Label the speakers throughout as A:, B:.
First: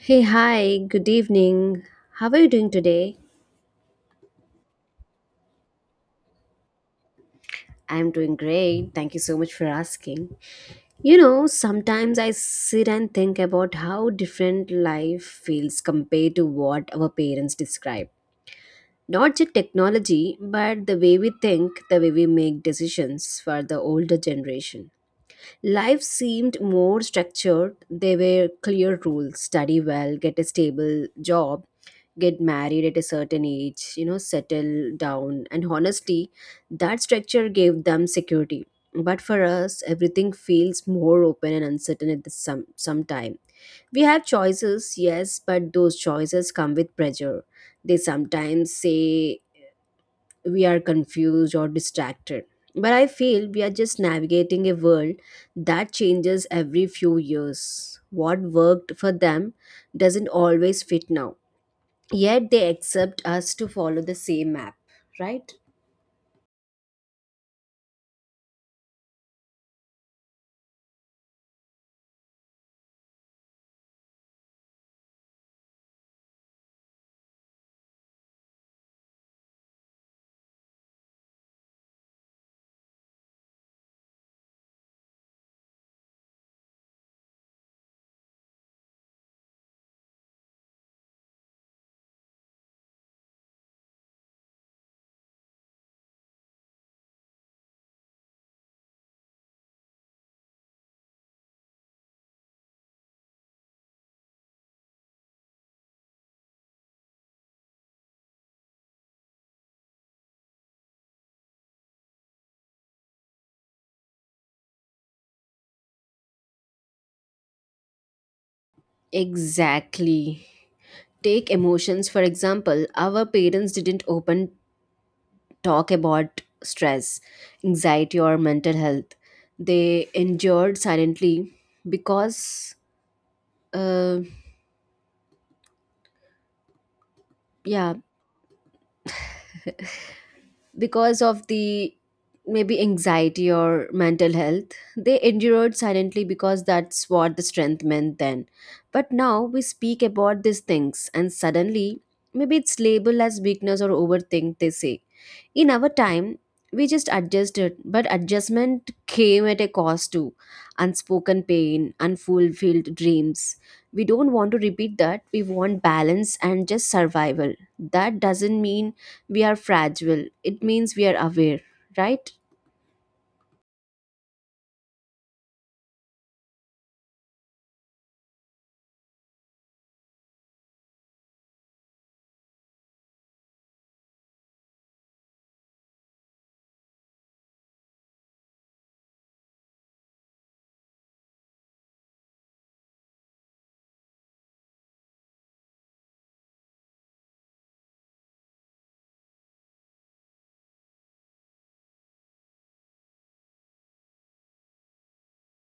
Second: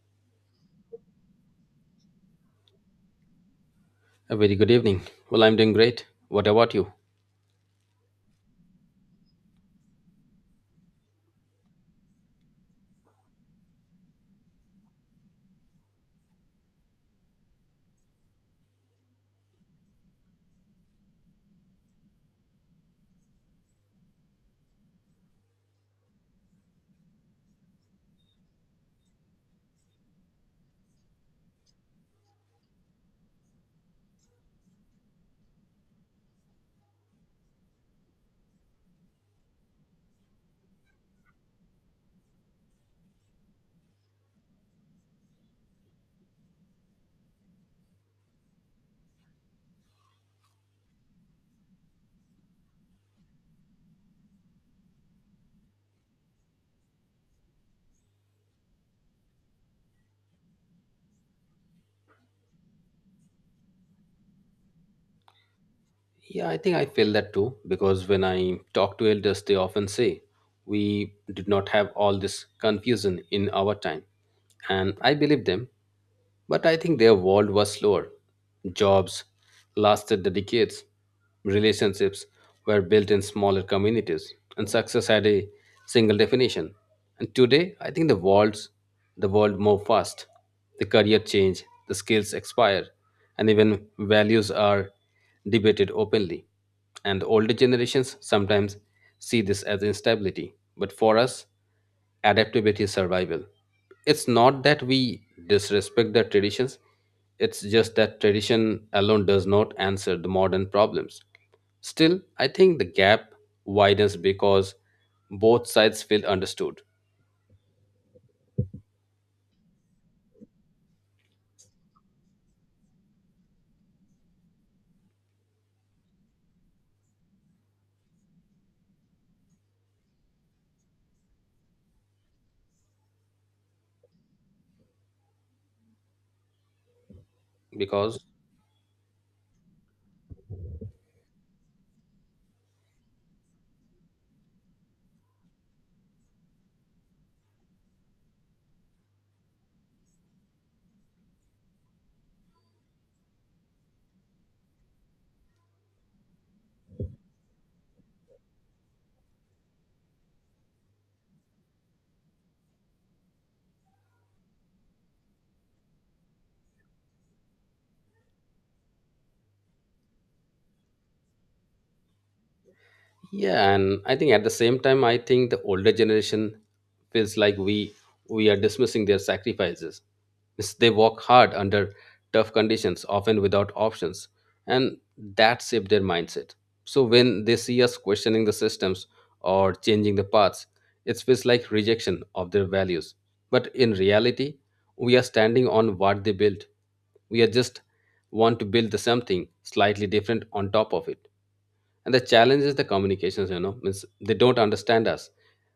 A: Hey, hi, good evening. How are you doing today?
B: A very good evening. Well, I'm doing great. What about you?
A: I'm doing great. Thank you so much for asking. You know, sometimes I sit and think about how different life feels compared to what our parents describe. Not just technology, but the way we think, the way we make decisions for the older generation. Life seemed more structured. There were clear rules study well, get a stable job, get married at a certain age, you know, settle down. And honestly, that structure gave them security. But for us, everything feels more open and uncertain at the some time. We have choices, yes, but those choices come with pressure. They sometimes say we are confused or distracted. But I feel we are just navigating a world that changes every few years. What worked for them doesn't always fit now. Yet they accept us to follow the same map, right?
B: Yeah, I think I feel that too because when I talk to elders, they often say we did not have all this confusion in our time. And I believe them, but I think their world was slower. Jobs lasted the decades, relationships were built in smaller communities, and success had a single definition. And today, I think the world move fast. The career change, the skills expire, and even values are debated openly. And the older generations sometimes see this as instability. But for us, adaptability is survival. It's not that we disrespect the traditions, it's just that tradition alone does not answer the modern problems. Still, I think the gap widens because both sides feel understood.
A: Exactly. Take emotions, for example, our parents didn't open talk about stress, anxiety, or mental health. They endured silently because, uh, yeah,
B: Because
A: because of the maybe anxiety or mental health they endured silently because that's what the strength meant then. But now we speak about these things and suddenly maybe it's labeled as weakness or overthink they say. In our time, we just adjusted, but adjustment came at a cost too. Unspoken pain, unfulfilled dreams. We don't want to repeat that. We want balance and just survival. That doesn't mean we are fragile, it means we are aware, right?
B: Yeah, and I think at the same time, I think the older generation feels like we are dismissing their sacrifices. They work hard under tough conditions, often without options, and that shaped their mindset. So when they see us questioning the systems or changing the paths, it feels like rejection of their values. But in reality, we are standing on what they built. We are just want to build the something slightly different on top of it. And the challenge is the communications, means they don't understand us.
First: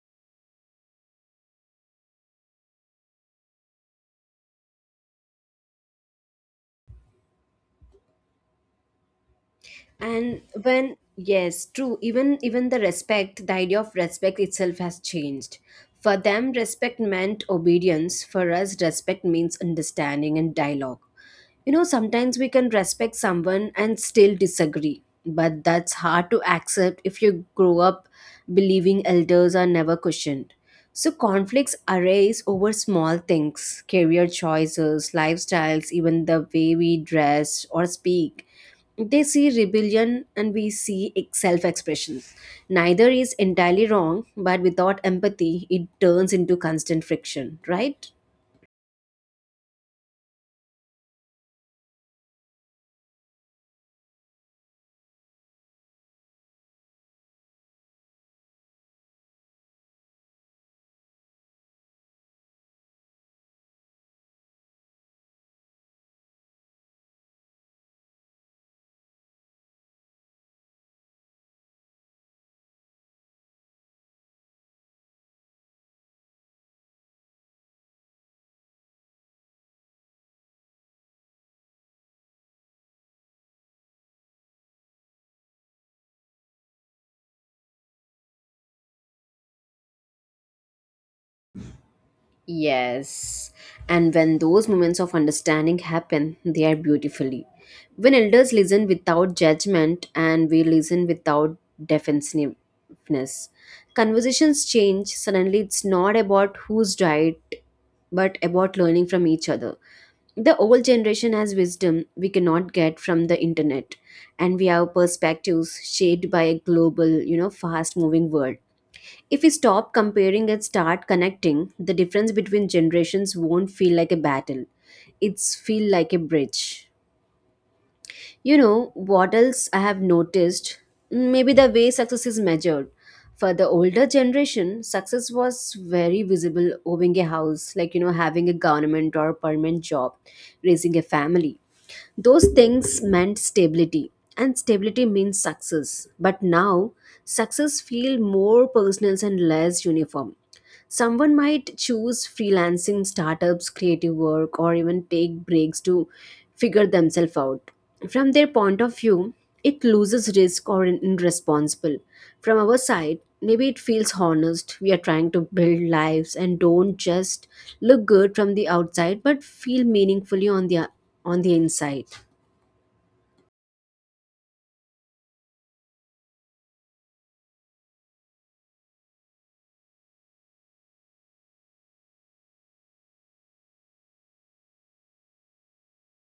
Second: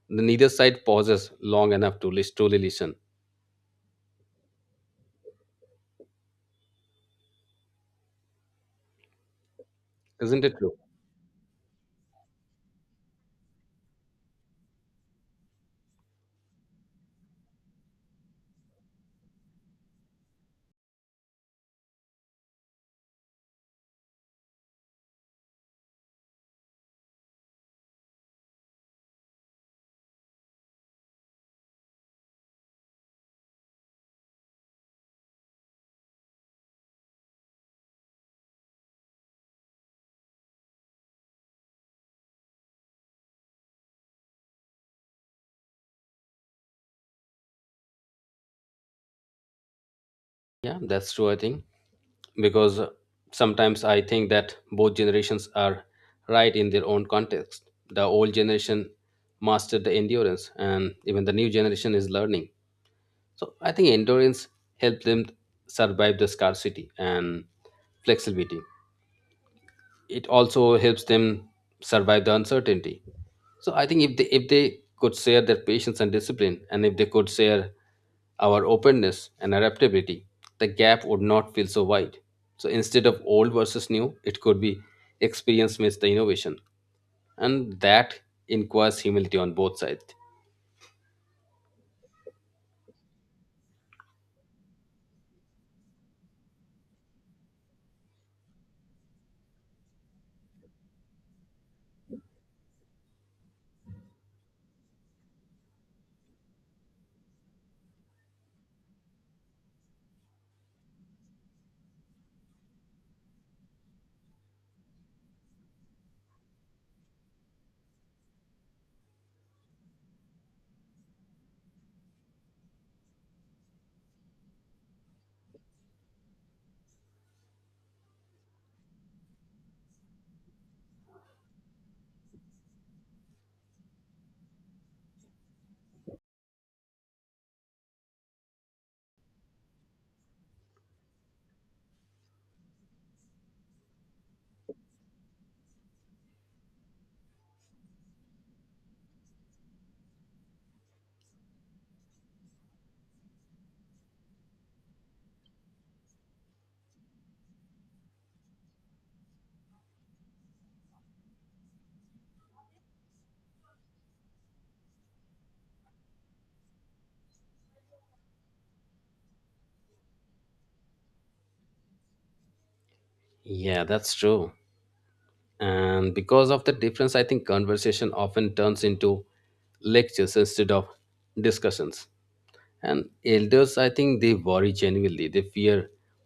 B: The Neither side pauses long enough to truly listen.
A: And
B: Isn't it true?
A: when yes, true, even the respect, the idea of respect itself has changed. For them, respect meant obedience. For us, respect means understanding and dialogue. You know, sometimes we can respect someone and still disagree, but that's hard to accept if you grow up believing elders are never questioned. So, conflicts arise over small things career choices, lifestyles, even the way we dress or speak. They see rebellion and we see self expression. Neither is entirely wrong, but without empathy, it turns into constant friction, right?
B: Yeah, that's true, I think. Because sometimes I think that both generations are right in their own context. The old generation mastered the endurance, and even the new generation is learning. So I think endurance helped them survive the scarcity and flexibility. It also helps them survive the uncertainty. So I think if they could share their patience and discipline, and if they could share our openness and adaptability, the gap would not feel so wide. So instead of old versus new, it could be experience meets the innovation, and that inquires humility on both sides.
A: Yes. And when those moments of understanding happen, they are beautifully. When elders listen without judgment and we listen without defensiveness, conversations change. Suddenly, it's not about who's right, but about learning from each other. The old generation has wisdom we cannot get from the internet, and we have perspectives shaped by a global, you know, fast moving world. If we stop comparing and start connecting, the difference between generations won't feel like a battle. It's feel like a bridge. You know, what else I have noticed? Maybe the way success is measured. For the older generation, success was very visible owning a house, like, you know, having a government or permanent job, raising a family. Those things meant stability, and stability means success. But now, success feel more personal and less uniform. Someone might choose freelancing, startups, creative work, or even take breaks to figure themselves out. From their point of view, it loses risk or in- irresponsible. From our side, maybe it feels honest. We are trying to build lives and don't just look good from the outside, but feel meaningfully on the inside.
B: Yeah, that's true. And because of the difference, I think conversation often turns into lectures instead of discussions. And elders, I think they worry genuinely. They fear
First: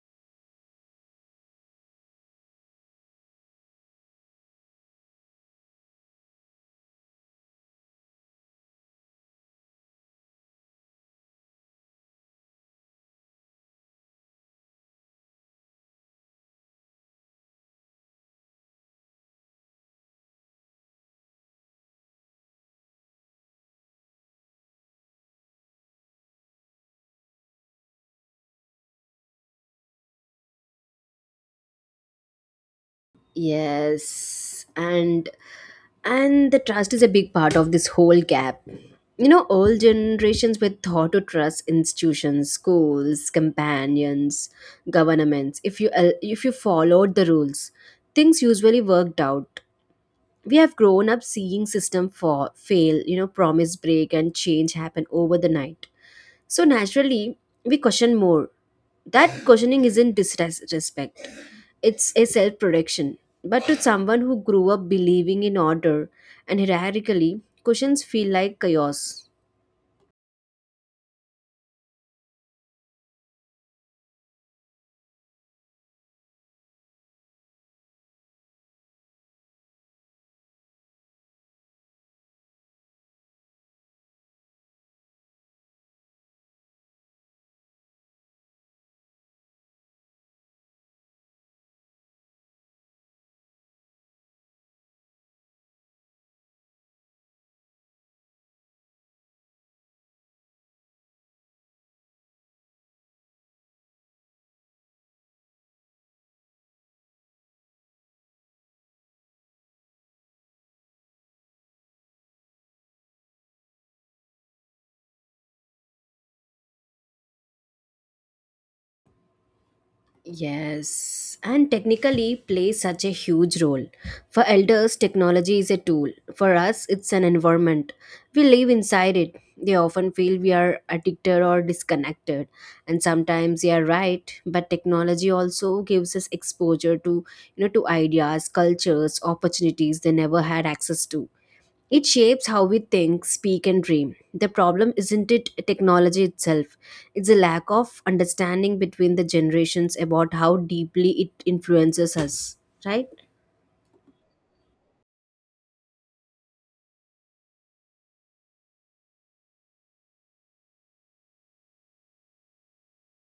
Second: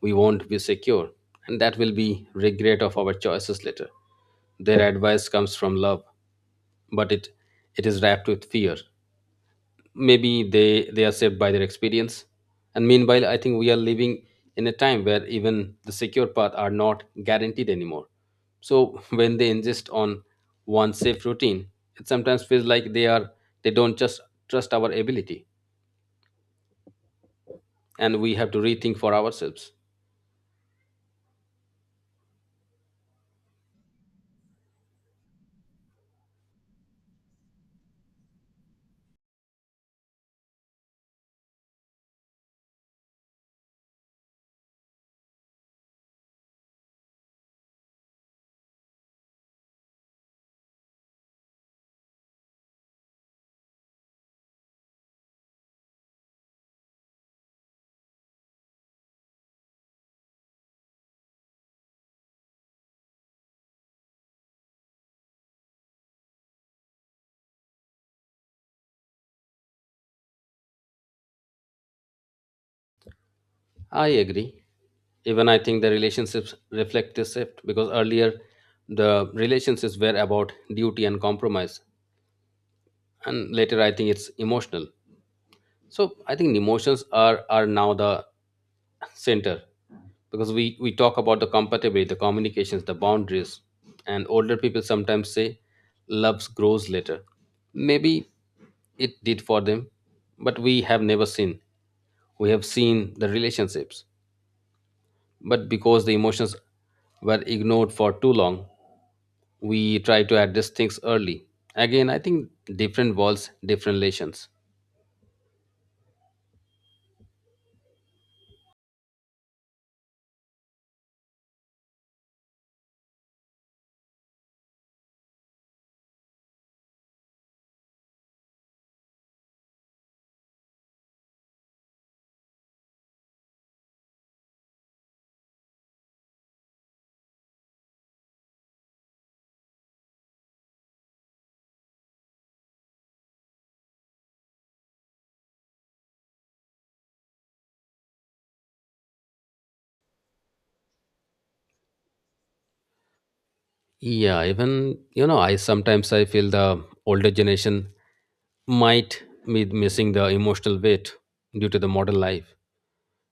B: we won't be secure and that will be regret of our choices later. Their advice comes from love, but it is wrapped with fear. Maybe they are saved by their experience. And meanwhile, I think we are living in a time where even the secure path are not guaranteed anymore. So when they insist on one safe routine, it sometimes feels like they don't just trust our ability. And we have to rethink for ourselves.
A: Yes, and and the trust is a big part of this whole gap. You know, all generations were taught to trust institutions, schools, companions, governments. If you followed the rules, things usually worked out. We have grown up seeing system for fail, you know, promise break and change happen over the night. So naturally, we question more. That questioning isn't disrespect. It's a self protection. But to someone who grew up believing in order and hierarchically, cushions feel like chaos.
B: I agree. Even I think the relationships reflect this shift because earlier the relationships were about duty and compromise, and later I think it's emotional. So I think emotions are now the center, because we talk about the compatibility, the communications, the boundaries. And older people sometimes say love grows later. Maybe it did for them, but we have never seen. We have seen the relationships, but because the emotions were ignored for too long, we try to address things early. Again, I think different walls, different relations.
A: Yes, and technically plays such a huge role. For elders, technology is a tool. For us, it's an environment. We live inside it. They often feel we are addicted or disconnected. And sometimes they are right, but technology also gives us exposure to, you know, to ideas, cultures, opportunities they never had access to. It shapes how we think, speak, and dream. The problem isn't it technology itself, it's a lack of understanding between the generations about how deeply it influences us, right?
B: Yeah, even I sometimes I feel the older generation might be missing the emotional weight due to the modern life.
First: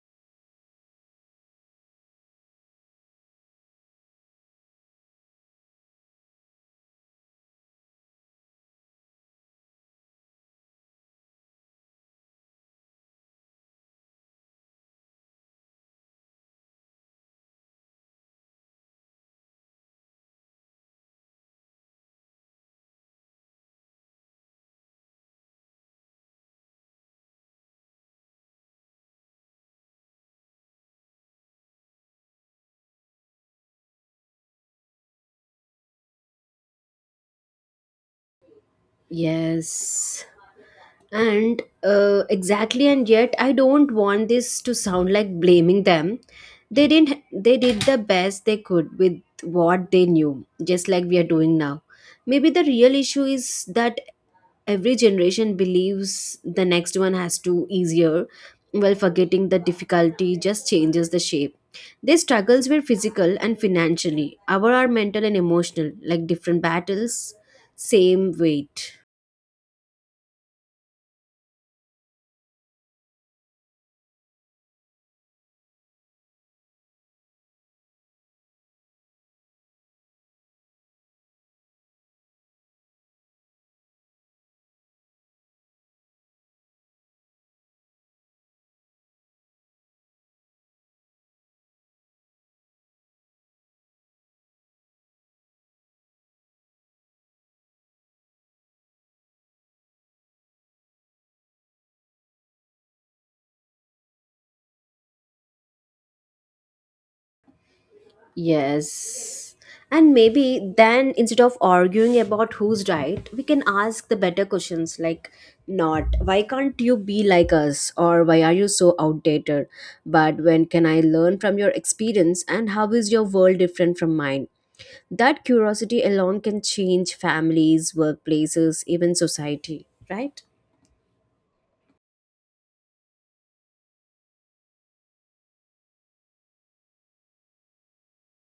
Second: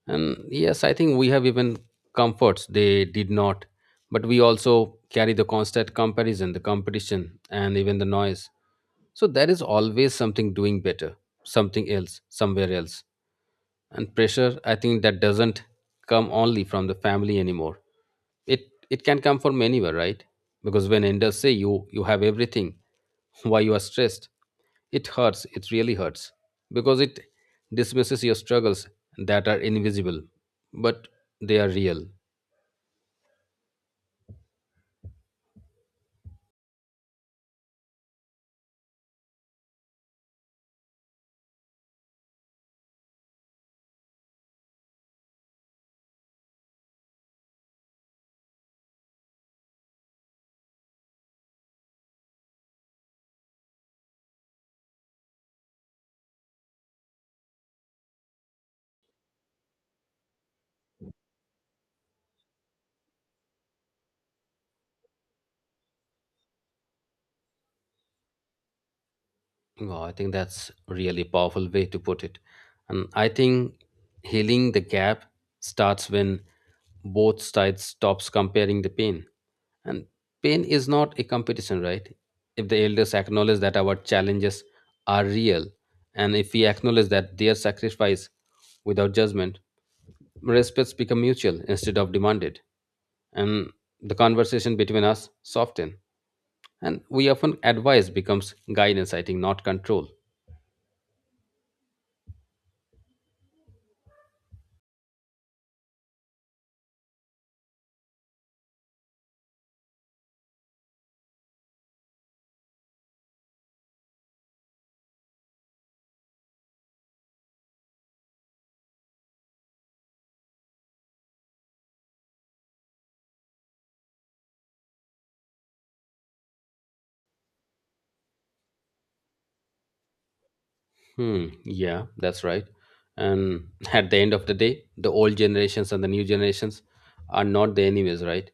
B: And yes, I think we have even comforts they did not, but we also carry the constant comparison, the competition, and even the noise. So there is always something doing better, something else, somewhere else. And pressure, I think that doesn't come only from the family anymore. It it can come from anywhere, right? Because when elders say you have everything, why you are stressed, it hurts. It really hurts because it dismisses your struggles that are invisible, but they are real.
A: Yes. And exactly, and yet I don't want this to sound like blaming them. They didn't. They did the best they could with what they knew, just like we are doing now. Maybe the real issue is that every generation believes the next one has to easier while forgetting the difficulty just changes the shape. Their struggles were physical and financially our are mental and emotional like different battles same weight.
B: Wow, I think that's really powerful way to put it. And I think healing the gap starts when both sides stops comparing the pain. And pain is not a competition, right? If the elders acknowledge that our challenges are real, and if we acknowledge that their sacrifice without judgment, respects become mutual instead of demanded. And the conversation between us soften. And we often advise becomes guidance, I think, not control.
A: Yes. And maybe then instead of arguing about who's right, we can ask the better questions like not why can't you be like us or why are you so outdated? But when can I learn from your experience and how is your world different from mine? That curiosity alone can change families, workplaces, even society, right?
B: Hmm, yeah, that's right. And at the end of the day, the old generations and the new generations are not the enemies, right?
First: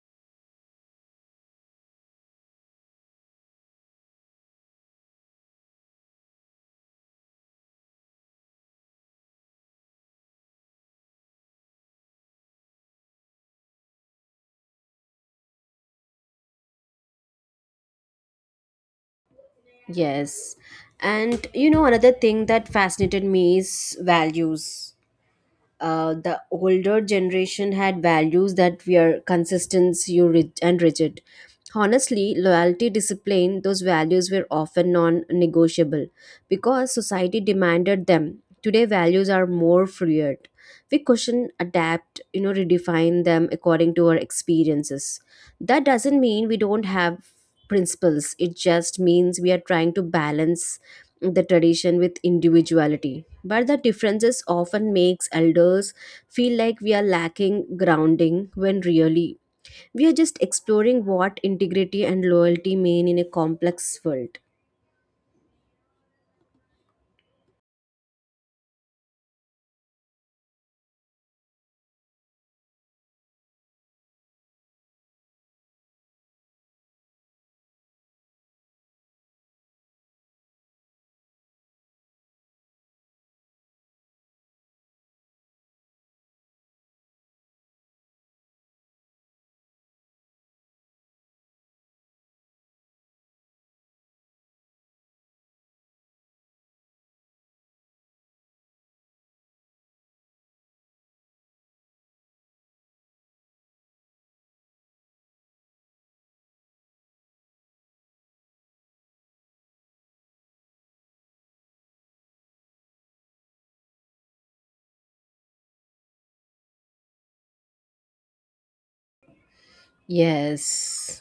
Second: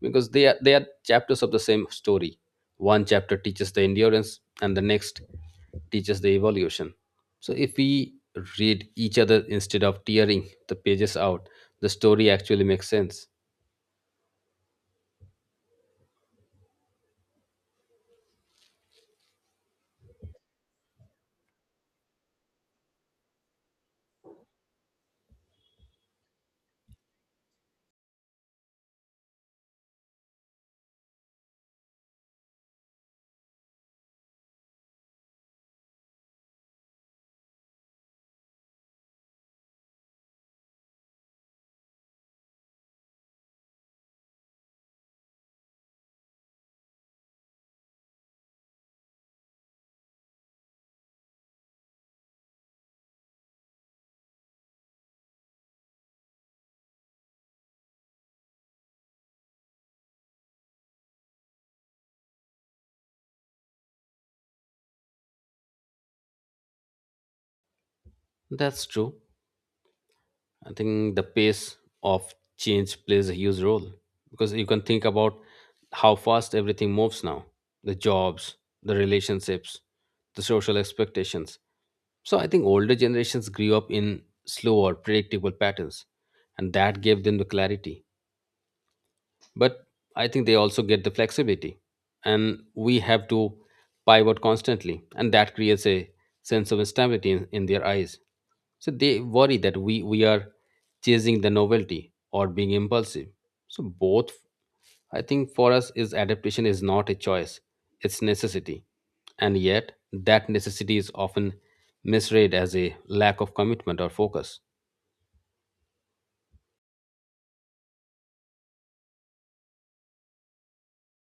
B: Because they are chapters of the same story. One chapter teaches the endurance, and the next teaches the evolution. So if we read each other instead of tearing the pages out, the story actually makes sense.
A: Yes. And you know, another thing that fascinated me is values. The older generation had values that were consistent you and rigid. Honestly, loyalty, discipline, those values were often non negotiable because society demanded them. Today, values are more fluid. We question, adapt, you know, redefine them according to our experiences. That doesn't mean we don't have principles, it just means we are trying to balance the tradition with individuality but the differences often makes elders feel like we are lacking grounding when really we are just exploring what integrity and loyalty mean in a complex world.
B: That's true. I think the pace of change plays a huge role because you can think about how fast everything moves now, the jobs, the relationships, the social expectations. So I think older generations grew up in slower, predictable patterns, and that gave them the clarity, but I think they also get the flexibility, and we have to pivot constantly, and that creates a sense of instability in their eyes. So they worry that we are chasing the novelty or being impulsive. So both, I think, for us is adaptation is not a choice, it's necessity. And yet that necessity is often misread as a lack of commitment or focus.
A: Yes.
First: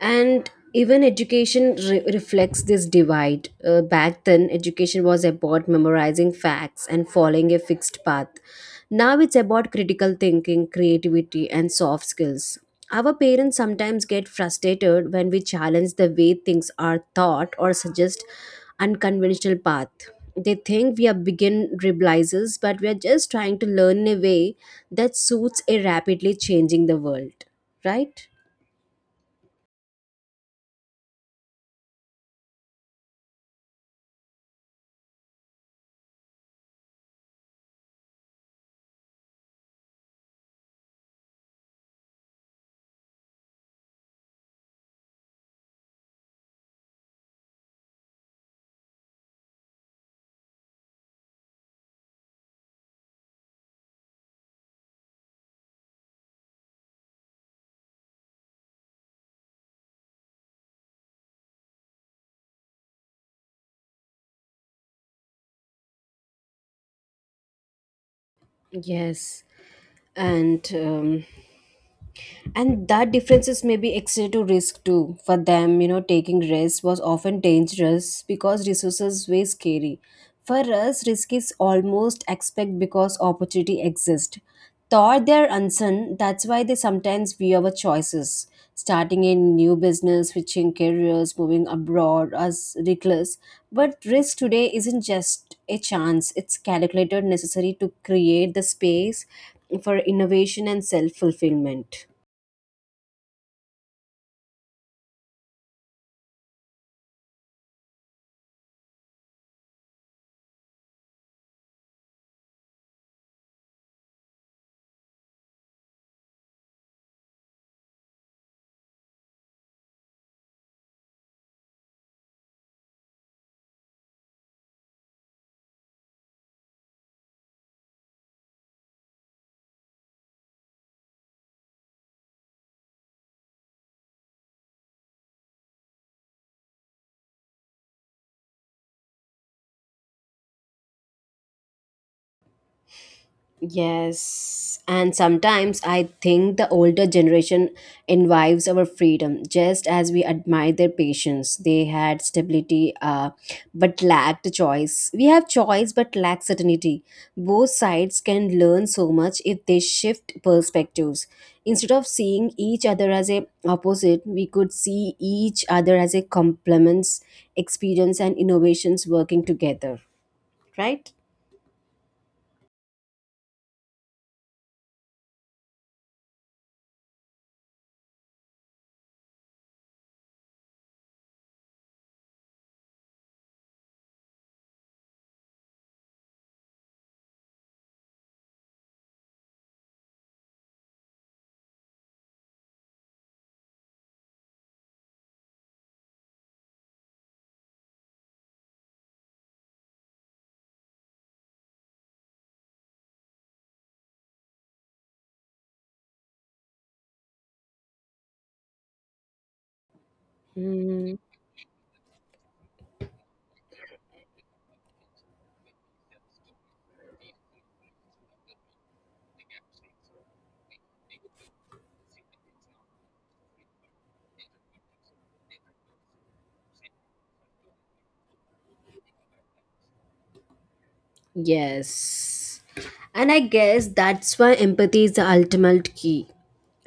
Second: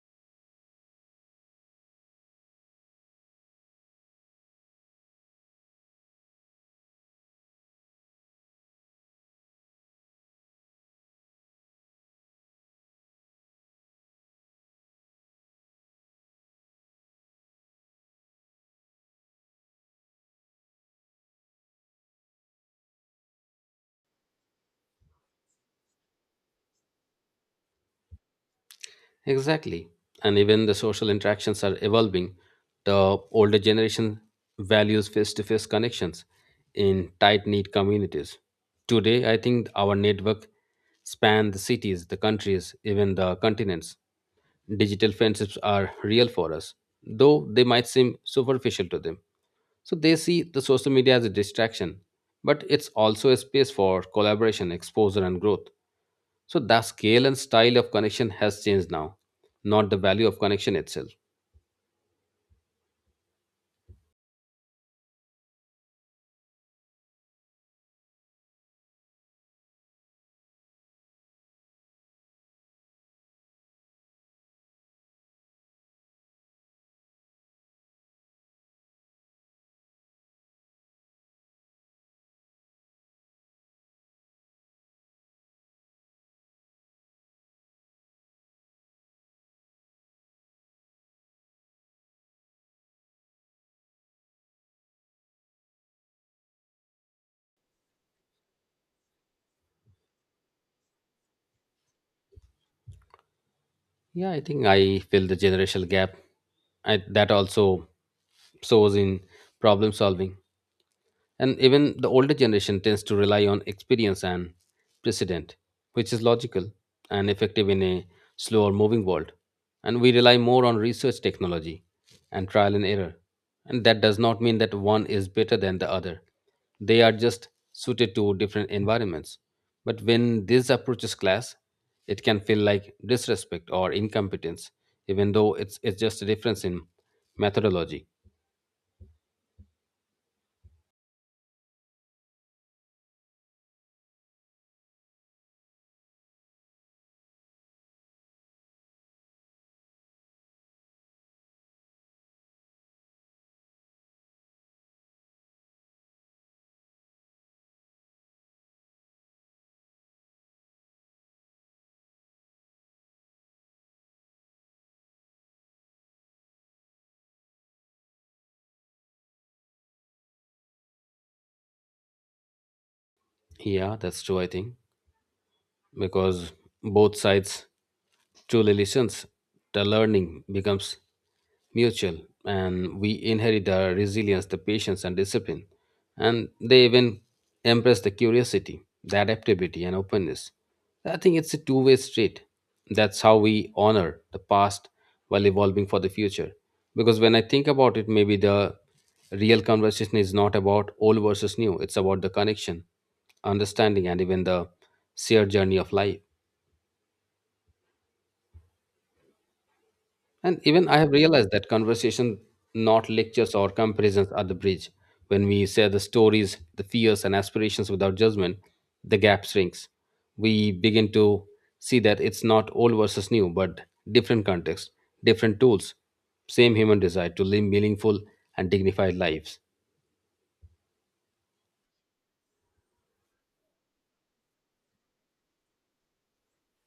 A: And even education reflects this divide. Back then education was about memorizing facts and following a fixed path. Now it's about critical thinking creativity and soft skills. Our parents sometimes get frustrated when we challenge the way things are taught or suggest unconventional path. They think we are begin realizers but we are just trying to learn in a way that suits a rapidly changing the world, right?
B: Exactly. And even the social interactions are evolving. The older generation values face to face connections in tight knit communities. Today, I think our network span the cities, the countries, even the continents. Digital friendships are real for us, though they might seem superficial to them. So they see the social media as a distraction, but it's also a space for collaboration, exposure, and growth. So the scale and style of connection has changed now, not the value of connection itself.
A: Yes and um, and that differences may be extra to risk too for them. You know taking risks was often dangerous because resources were scary. For us risk is almost expect because opportunity exists thought they're uncertain. That's why they sometimes view our choices starting a new business switching careers moving abroad as reckless. But risk today isn't just a chance it's calculated necessary to create the space for innovation and self-fulfillment.
B: Yeah, I think I feel the generational gap. That also shows in problem solving. And even the older generation tends to rely on experience and precedent, which is logical and effective in a slower moving world. And we rely more on research technology and trial and error. And that does not mean that one is better than the other. They are just suited to different environments. But when these approaches clash, it can feel like disrespect or incompetence, even though it's just a difference in methodology.
A: Yes, and sometimes I think the older generation envies our freedom just as we admire their patience. They had stability but lacked choice. We have choice but lack certainty. Both sides can learn so much if they shift perspectives. Instead of seeing each other as a opposite, we could see each other as a complements, experience and innovations working together, right?
B: Yeah, that's true, I think. Because both sides truly listens, the learning becomes mutual, and we inherit the resilience, the patience, and discipline. And they even embrace the curiosity, the adaptability, and openness. I think it's a two-way street. That's how we honor the past while evolving for the future. Because when I think about it, maybe the real conversation is not about old versus new. It's about the connection, understanding, and even the shared journey of life. And even I have realized that conversation, not lectures or comparisons, are the bridge. When we share the stories, the fears, and aspirations without judgment, the gap shrinks. We begin to see that it's not old versus new, but different contexts, different tools, same human desire to live meaningful and dignified lives.
A: Yes. And I guess that's why empathy is the ultimate key.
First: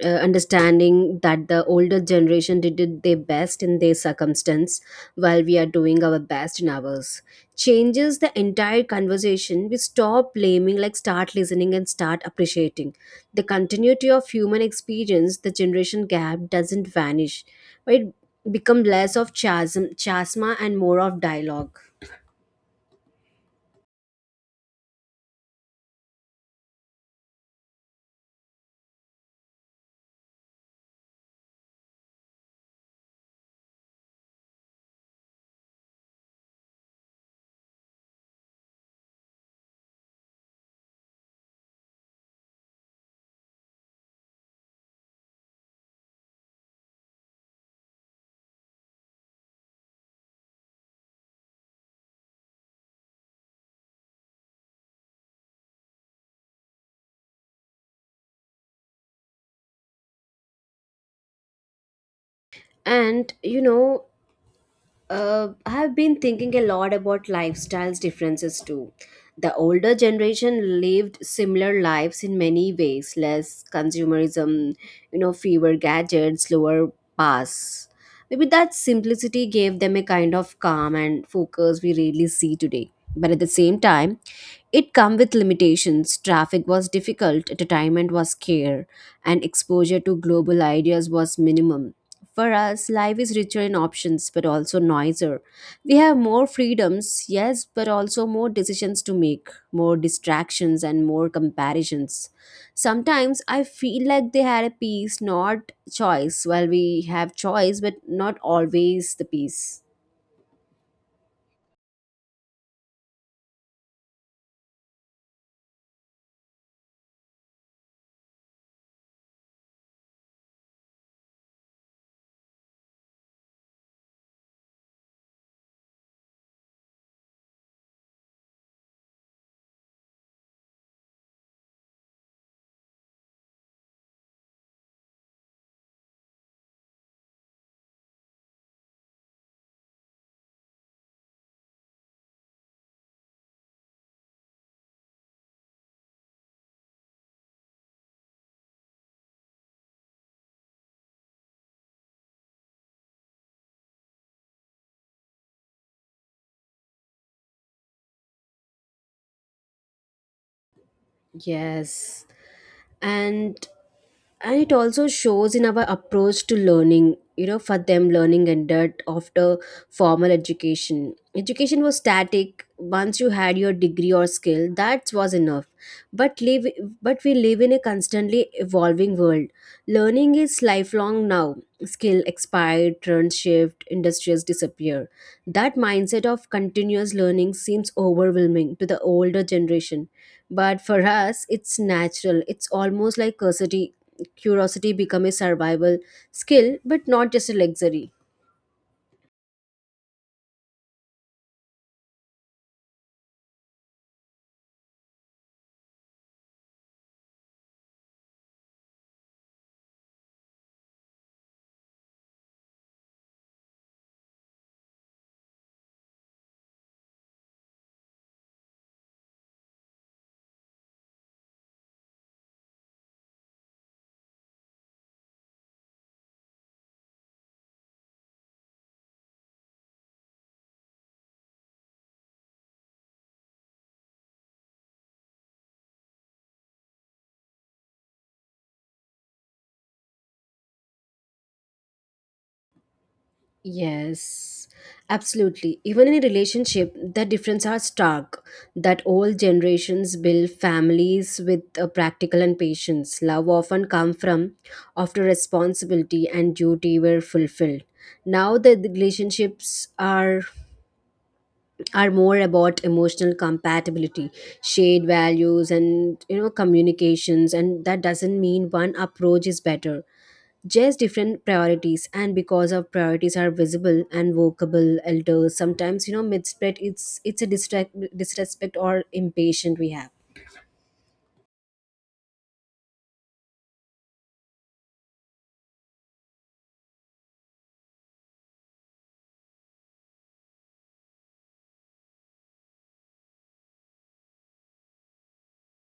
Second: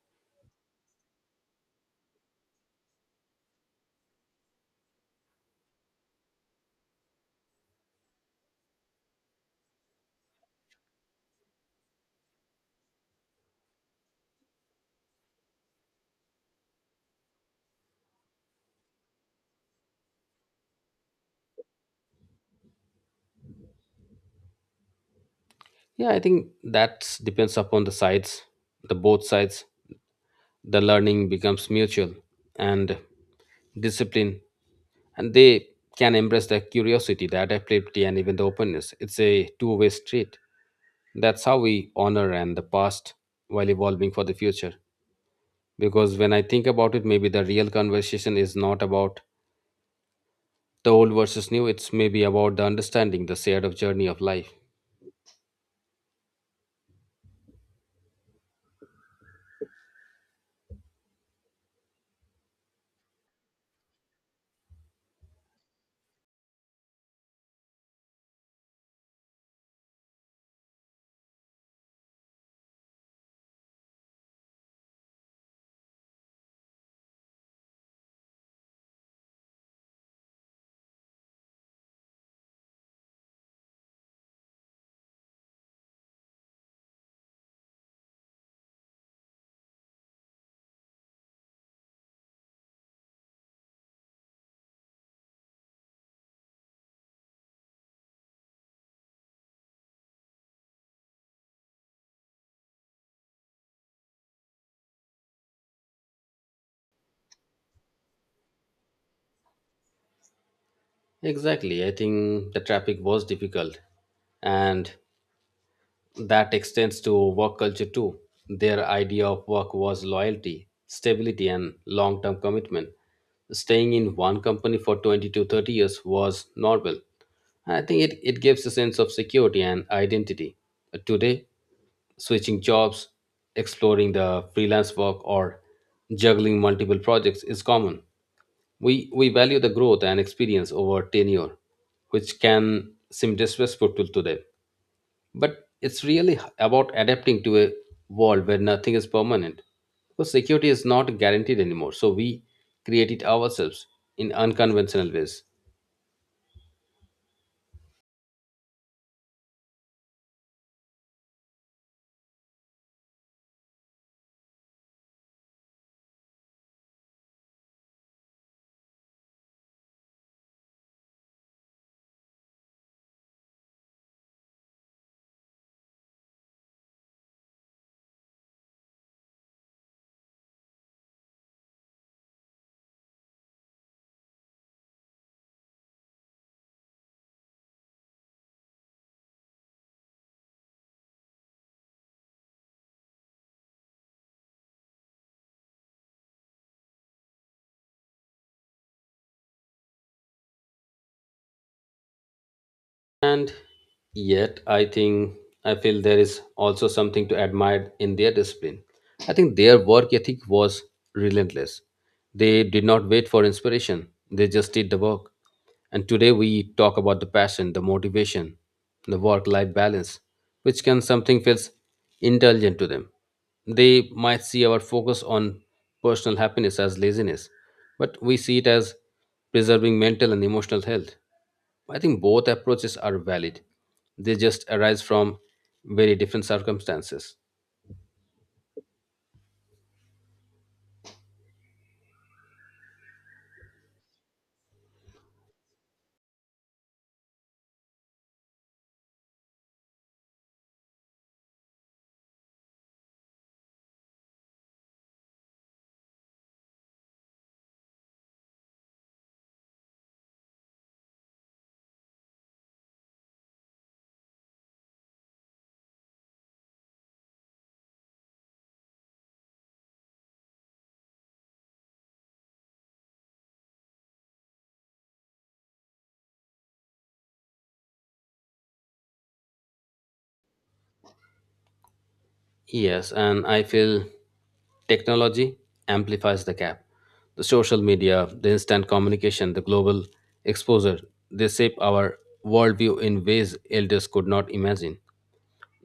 A: Understanding that the older generation did it their best in their circumstance while we are doing our best in ours changes the entire conversation. We stop blaming, like start listening and start appreciating. The continuity of human experience, the generation gap doesn't vanish, but it become less of chasm, chasma and more of dialogue.
B: Yeah, I think that depends upon the sides, the both sides. The learning becomes mutual, and discipline and they can embrace the curiosity, the adaptability, and even the openness. It's a two-way street. That's how we honor and the past while evolving for the future. Because when I think about it, maybe the real conversation is not about the old versus new. It's maybe about the understanding the shared of journey of life.
A: And you know, I've been thinking a lot about lifestyles differences too. The older generation lived similar lives in many ways, less consumerism, you know, fewer gadgets, lower pass. Maybe that simplicity gave them a kind of calm and focus we rarely see today. But at the same time, it come with limitations. Traffic was difficult, entertainment was scarce, and exposure to global ideas was minimum. For us, life is richer in options but also noisier. We have more freedoms, yes, but also more decisions to make, more distractions, and more comparisons. Sometimes I feel like they had a peace, not choice, while we have choice, but not always the peace.
B: Exactly. I think the traffic was difficult, and that extends to work culture too. Their idea of work was loyalty, stability, and long term commitment. Staying in one company for 20 to 30 years was normal. I think it gives a sense of security and identity. Today, switching jobs, exploring the freelance work, or juggling multiple projects is common. We value the growth and experience over tenure, which can seem disrespectful to today. But it's really about adapting to a world where nothing is permanent. Because security is not guaranteed anymore, so we create it ourselves in unconventional ways.
A: Yes. And and it also shows in our approach to learning. You know for them learning ended after formal education education was static once you had your degree or skill that was enough. But live but we live in a constantly evolving world. Learning is lifelong now. Skill expired trends shift industries disappear. That mindset of continuous learning seems overwhelming to the older generation but for us it's natural it's almost like curiosity. Curiosity become a survival skill, but not just a luxury.
B: And yet, I think I feel there is also something to admire in their discipline. I think their work ethic was relentless. They did not wait for inspiration, they just did the work. And today we talk about the passion, the motivation, the work life balance, which can something feels indulgent to them. They might see our focus on personal happiness as laziness, but we see it as preserving mental and emotional health. I think both approaches are valid. They just arise from very different circumstances.
A: Yes, absolutely. Even in a relationship, the differences are stark. That old generations build families with practical and patience. Love often come from after responsibility and duty were fulfilled. Now the relationships are more about emotional compatibility, shared values, and you know communications. And that doesn't mean one approach is better. Just different priorities and because our priorities are visible and workable elders sometimes you know mid spread it's a distract disrespect or impatient we have.
B: Yes, and I feel technology amplifies the gap. The social media, the instant communication, the global exposure, they shape our worldview in ways elders could not imagine.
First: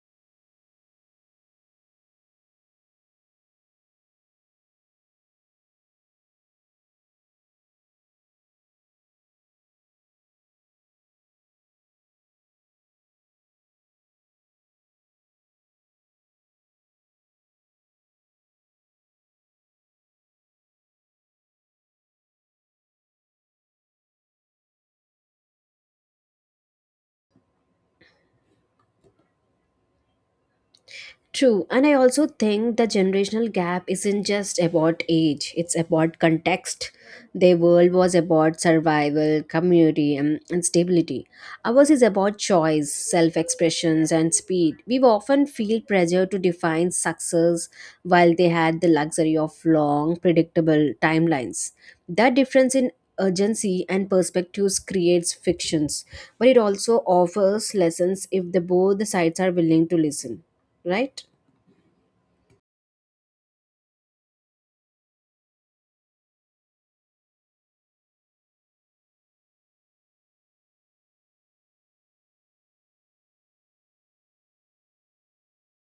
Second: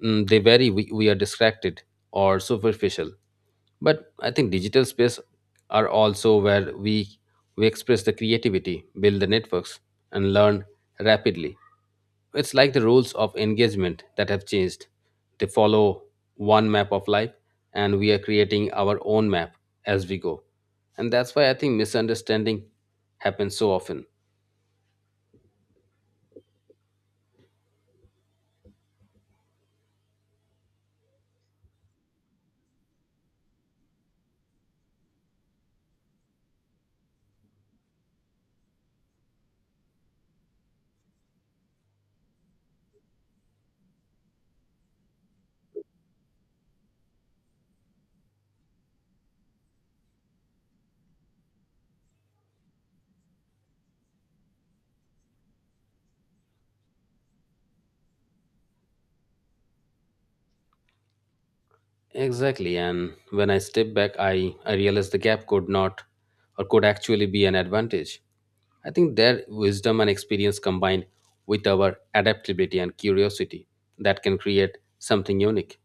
B: They vary. We are distracted or superficial. But I think digital space are also where we express the creativity, build the networks, and learn rapidly. It's like the rules of engagement that have changed. They follow one map of life, and we are creating our own map as we go. And that's why I think misunderstanding happens so often.
A: True, and I also think the generational gap isn't just about age, it's about context. Their world was about survival, community, and stability. Ours is about choice, self expressions, and speed. We often feel pressure to define success while they had the luxury of long, predictable timelines. That difference in urgency and perspectives creates fictions, but it also offers lessons if the both the sides are willing to listen, right.
B: Exactly. And when I step back, I realized the gap could not or could actually be an advantage. I think their wisdom and experience combined with our adaptability and curiosity, that can create something unique.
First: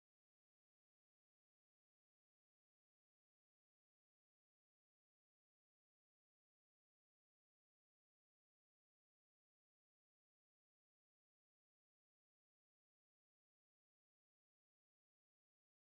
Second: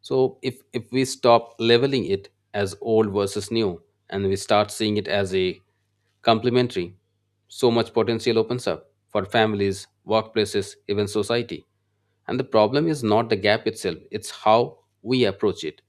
B: So if we stop leveling it as old versus new and we start seeing it as a complementary, so much potential opens up for families, workplaces, even society, and the problem is not the gap itself, it's how we approach it.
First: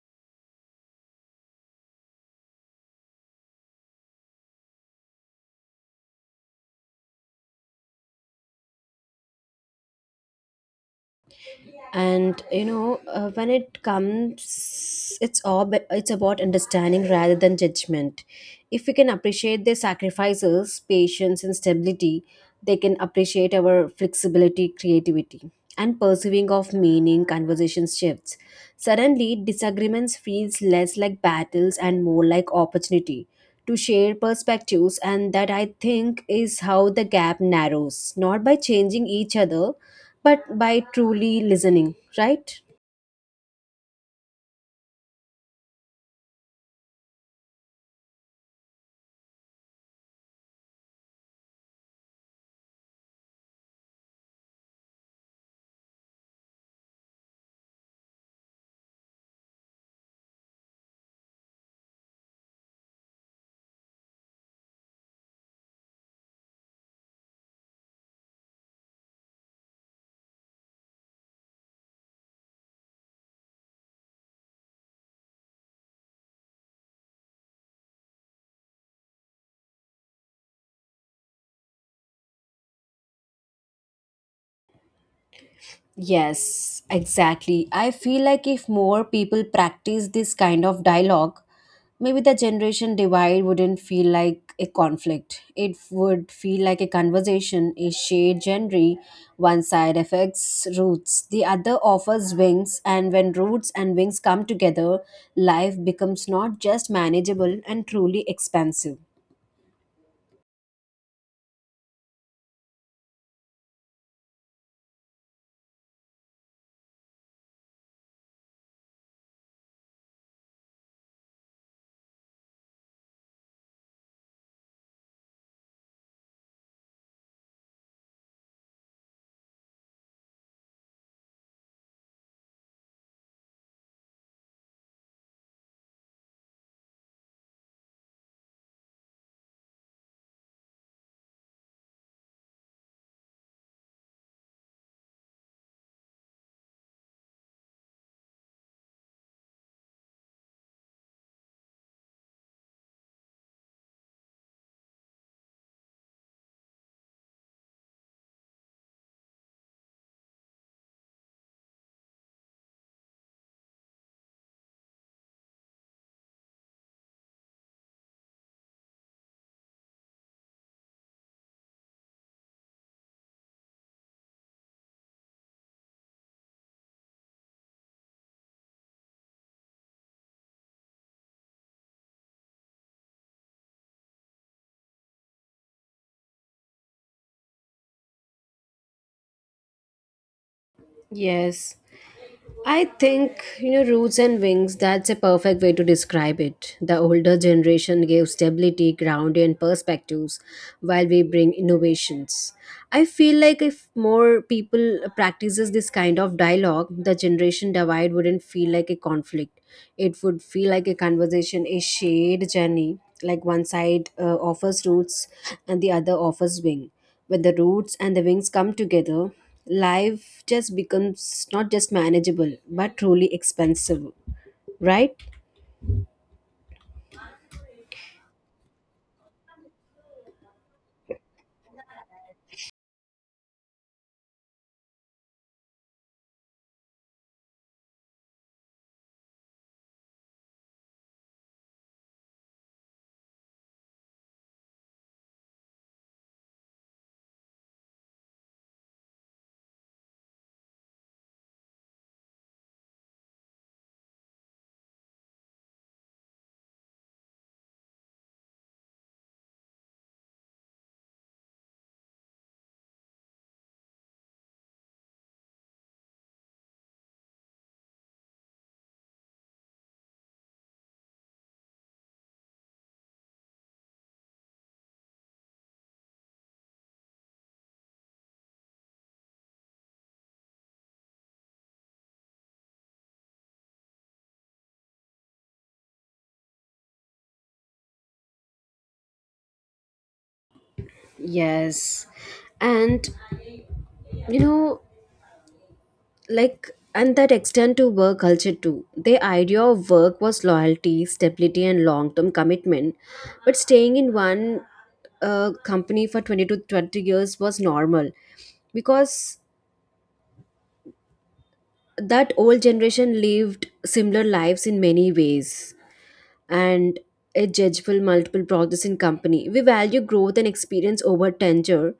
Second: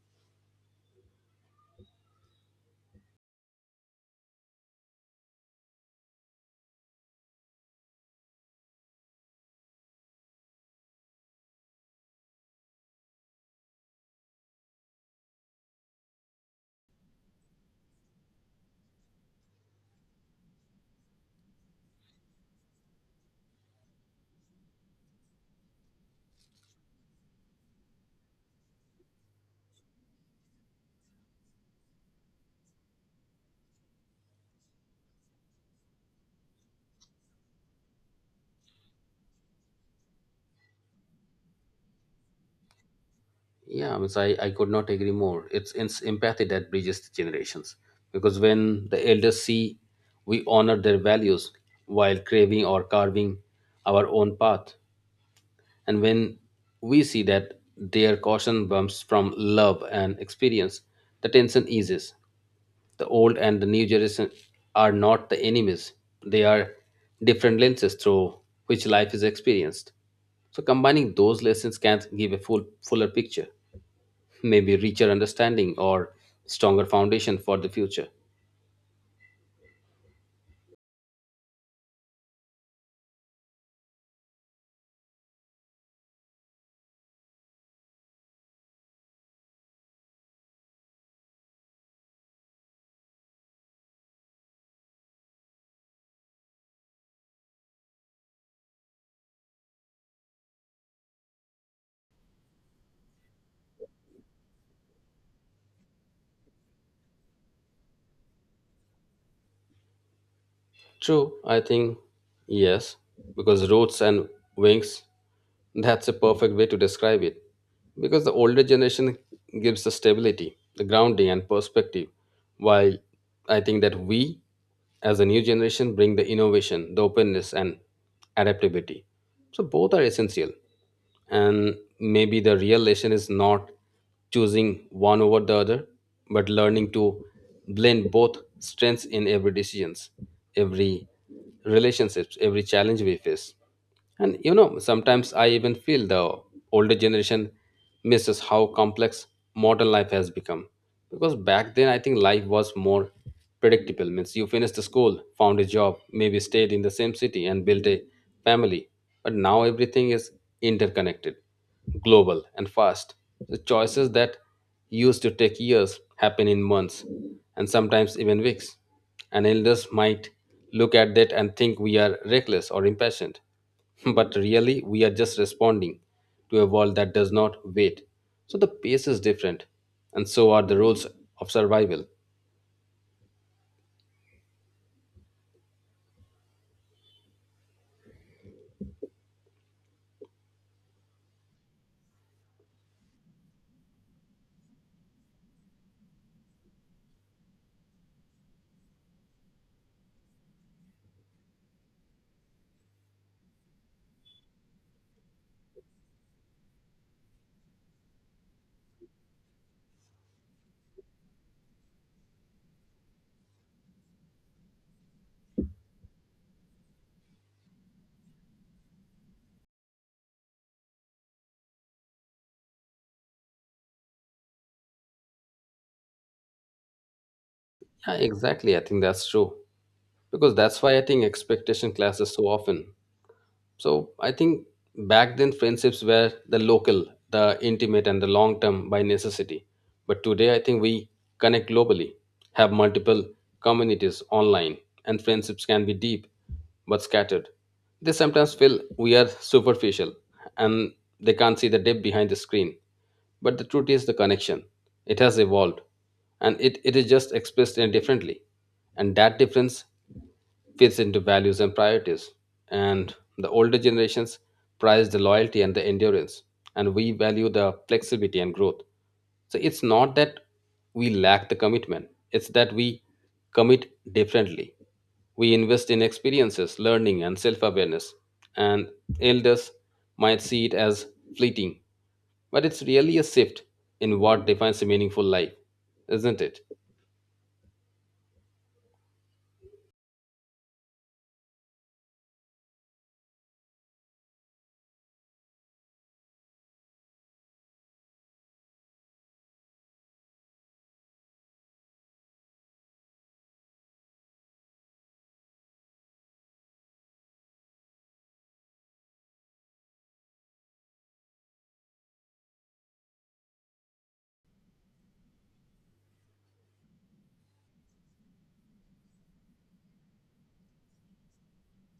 A: and you know When it comes it's all but it's about understanding rather than judgment. If we can appreciate their sacrifices, patience and stability, they can appreciate our flexibility, creativity and pursuing of meaning. Conversation shifts, suddenly disagreements feels less like battles and more like opportunity to share perspectives. And that, I think, is how the gap narrows, not by changing each other but by truly listening, right?
B: Yeah, I mean, I could not agree more. It's empathy that bridges the generations, because when the elders see we honor their values while craving or carving our own path, and when we see that their caution bumps from love and experience, the tension eases. The old and the new generation are not the enemies, they are different lenses through which life is experienced. So, combining those lessons can give a full, fuller picture, maybe richer understanding or stronger foundation for the future.
A: Yes, exactly. I feel like if more people practice this kind of dialogue, maybe the generation divide wouldn't feel like a conflict. It would feel like a conversation, a shared genre. One side affects roots, the other offers wings, and when roots and wings come together, life becomes not just manageable and truly expansive.
B: True, I think yes, because roots and wings, that's a perfect way to describe it. Because the older generation gives the stability, the grounding, and perspective, while I think that we, as a new generation, bring the innovation, the openness, and adaptability. So both are essential, and maybe the real lesson is not choosing one over the other, but learning to blend both strengths in every decisions, every relationships, every challenge we face. And you know, sometimes I even feel the older generation misses how complex modern life has become. Because back then, I think life was more predictable. Means you finished the school, found a job, maybe stayed in the same city and built a family. But now everything is interconnected, global, and fast. The choices that used to take years happen in months and sometimes even weeks. And elders might look at that and think we are reckless or impatient. But really, we are just responding to a world that does not wait. So the pace is different, and so are the rules of survival.
A: Yes. I think, roots and wings, that's a perfect way to describe it. The older generation gave stability, ground, and perspectives while we bring innovations. I feel like if more people practices this kind of dialogue, the generation divide wouldn't feel like a conflict. It would feel like a conversation, a shared journey, like one side offers roots and the other offers wing. When the roots and the wings come together, life just becomes not just manageable, but truly expensive, right?
B: Yeah, exactly. I think that's true. Because that's why I think expectation classes so often. So I think back then friendships were the local, the intimate, and the long term by necessity. But today I think we connect globally, have multiple communities online, and friendships can be deep but scattered. They sometimes feel we are superficial, and they can't see the depth behind the screen. But the truth is the connection. It has evolved, and it is just expressed in differently. And that difference fits into values and priorities. And the older generations prize the loyalty and the endurance, and we value the flexibility and growth. So it's not that we lack the commitment, it's that we commit differently. We invest in experiences, learning, and self awareness. And elders might see it as fleeting, but it's really a shift in what defines a meaningful life, isn't it?
A: Yes. And you know, like and that extend to work culture too. The idea of work was loyalty, stability and long-term commitment. But staying in one company for 20 to 20 years was normal, because that old generation lived similar lives in many ways, and a judgeful multiple progress in company. We value growth and experience over tenure,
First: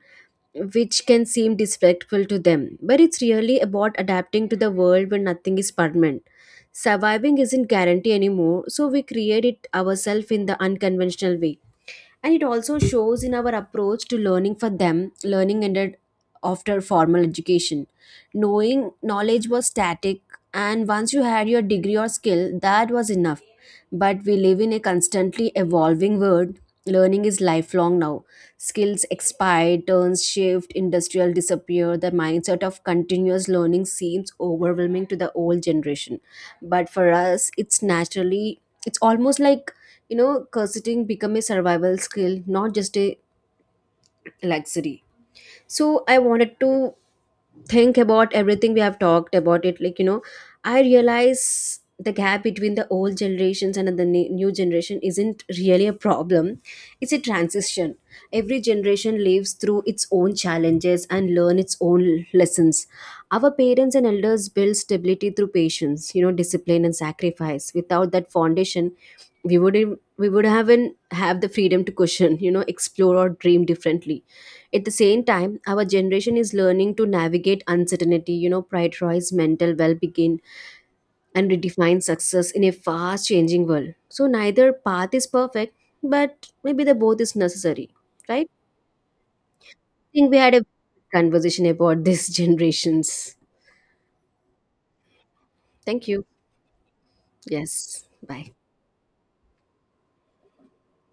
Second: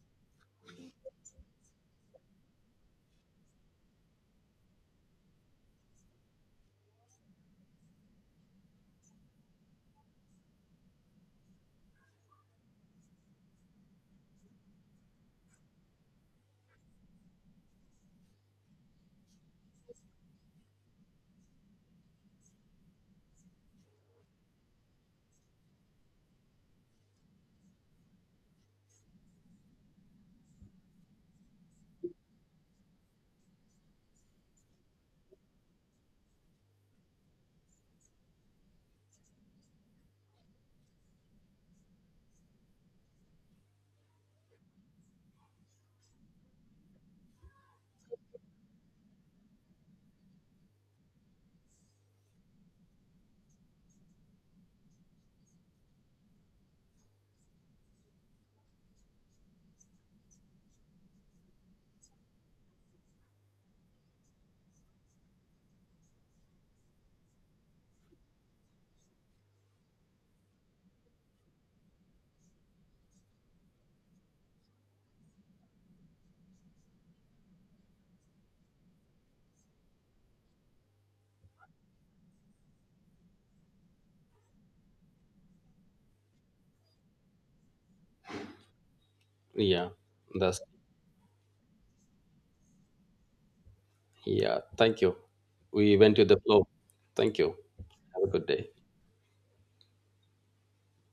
A: which can seem disrespectful to them. But it's really about adapting to the world where nothing is permanent. Surviving isn't guaranteed anymore, so we create it ourselves in the unconventional way. And it also shows in our approach to learning. For them, learning ended after formal education, knowing knowledge was static, and once you had your degree or skill that was enough. But we live in a constantly evolving world. Learning is lifelong now. Skills expire, turns shift, industrial disappear. The mindset of continuous learning seems overwhelming to the old generation, but for us it's naturally. It's almost like curseting become a survival skill, not just a luxury. So I wanted to think about everything we have talked about it like you know I realize the gap between the old generations and the new generation isn't really a problem, it's a transition. Every generation lives through its own challenges and learn its own lessons. Our parents and elders build stability through patience, discipline and sacrifice. Without that foundation, we would haven't have the freedom to question, explore or dream differently. At the same time, our generation is learning to navigate uncertainty, prioritize mental well-being and redefine success in a fast changing world. So neither path is perfect, but maybe the both is necessary, right? I
B: Yeah,
A: think we had
B: that's
A: a conversation about these generations.
B: Yeah, thank you. We
A: Thank
B: went
A: you.
B: with the flow. Thank you.
A: Yes.
B: Have a good
A: Bye.
B: day.